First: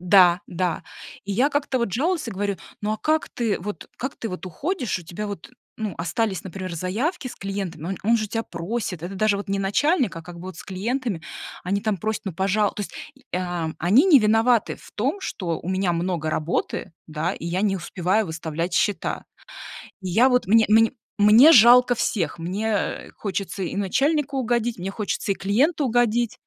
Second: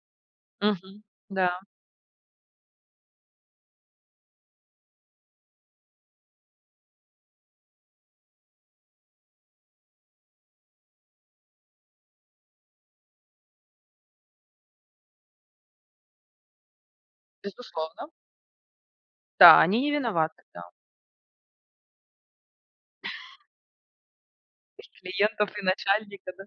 Да, да. Мгм. И я Да. как-то вот жалуюсь, и говорю: "Ну, а как ты, как ты вот уходишь? У тебя вот, ну, остались, например, заявки с клиентами, он он же тебя просит, это даже вот не начальник, а как бы вот с клиентами, они там просят: "Ну, пожалуйста". То есть, э, а они не виноваты в том, что у меня много работы, да, и я не Безусловно. успеваю выставлять счета". Да, они не И я виноваты. вот, мне Да. мне мне жалко всех, мне, э, хочется и начальнику угодить, И мне хочется и клиентов, и клиенту начальника. угодить. Да.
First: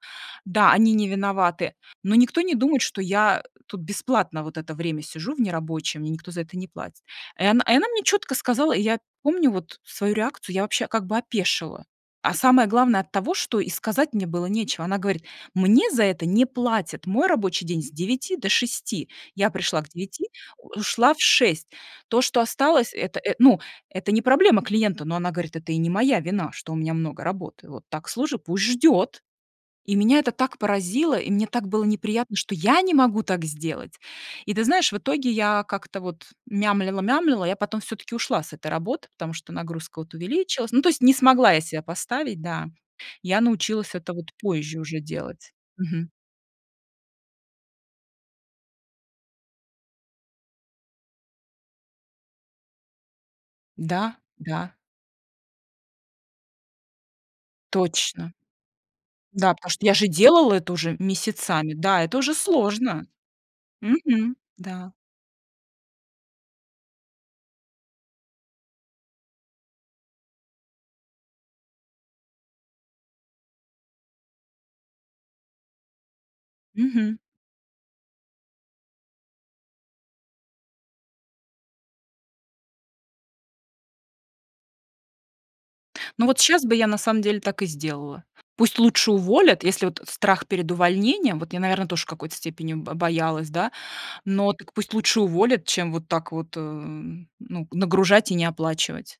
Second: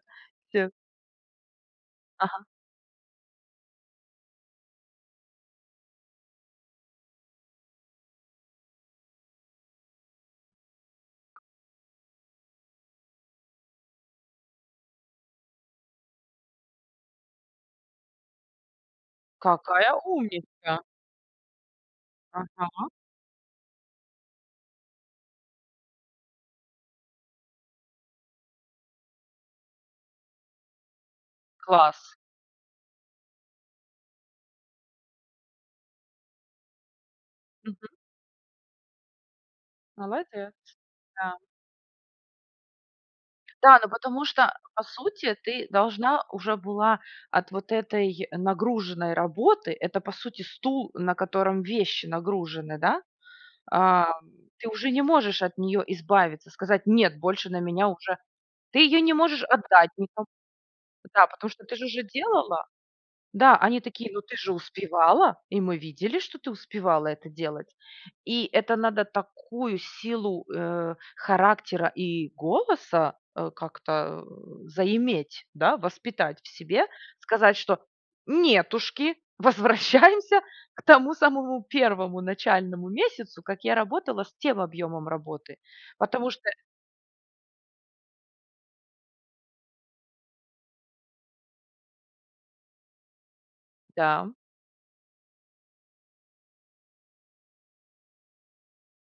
Все Да, они не виноваты, но никто Ага. не думает, что я, э, тут бесплатно вот это время сижу в нерабочее, мне никто за это не платит. И она и она мне чётко сказала, и я помню вот свою реакцию, я вообще как бы опешила. А самое главное- от того, что и сказать мне было нечего. Она говорит: "Мне за это не платят, мой рабочий день с 9 до 6, я пришла к Какая 9, умница! ушла в 6. То, что Ага. осталось, это это, ну, это не проблема клиента, но",- она говорит,- "Это и не моя вина, что у меня много работы. Вот так, слушай, пусть ждет". И меня это так поразило, и мне так было Класс! неприятно, что я не могу так сделать. И ты знаешь, в итоге я как-то вот мямлила, мямлила, я потом Мгм. все-таки ушла с этой работы, потому что нагрузка вот Молодец. увеличилась. Ну, то есть не Да. смогла я себя поставить, да. Я Да, ну научилась это потому вот что позже по уже сути делать. ты Мгм. должна уже была от вот этой нагруженной работы это по сути стул, на котором вещи нагружены, да, ам, Да ты да. уже не можешь от нее избавиться, сказать: "Нет, больше на меня уже". Точно. Ты ее не можешь Да, потому что отдать я же никому. делала это уже Да. Потому что месяцами. ты же уже Да, это уже делала. сложно. Да, они такие: "Ну, ты Мгм. же Да. успевала". И мы видели, что ты успевала это делать. И это надо такую силу, э, характера и голоса, э, как-то, э, заиметь, да, воспитать в себе. Мгм. Сказать, что: "Нетушки, возвращаемся к тому самому первому начальному месяцу, как я работала с тем объемом работы". Ну, Потому вот что сейчас бы я на самом деле так и сделала. Пусть лучше уволят, если вот страх перед увольнением, вот я, наверное, тоже в какой-то степени бо боялась, да, Да. но так пусть лучше уволят, чем вот так вот, э, ну, нагружать и не оплачивать.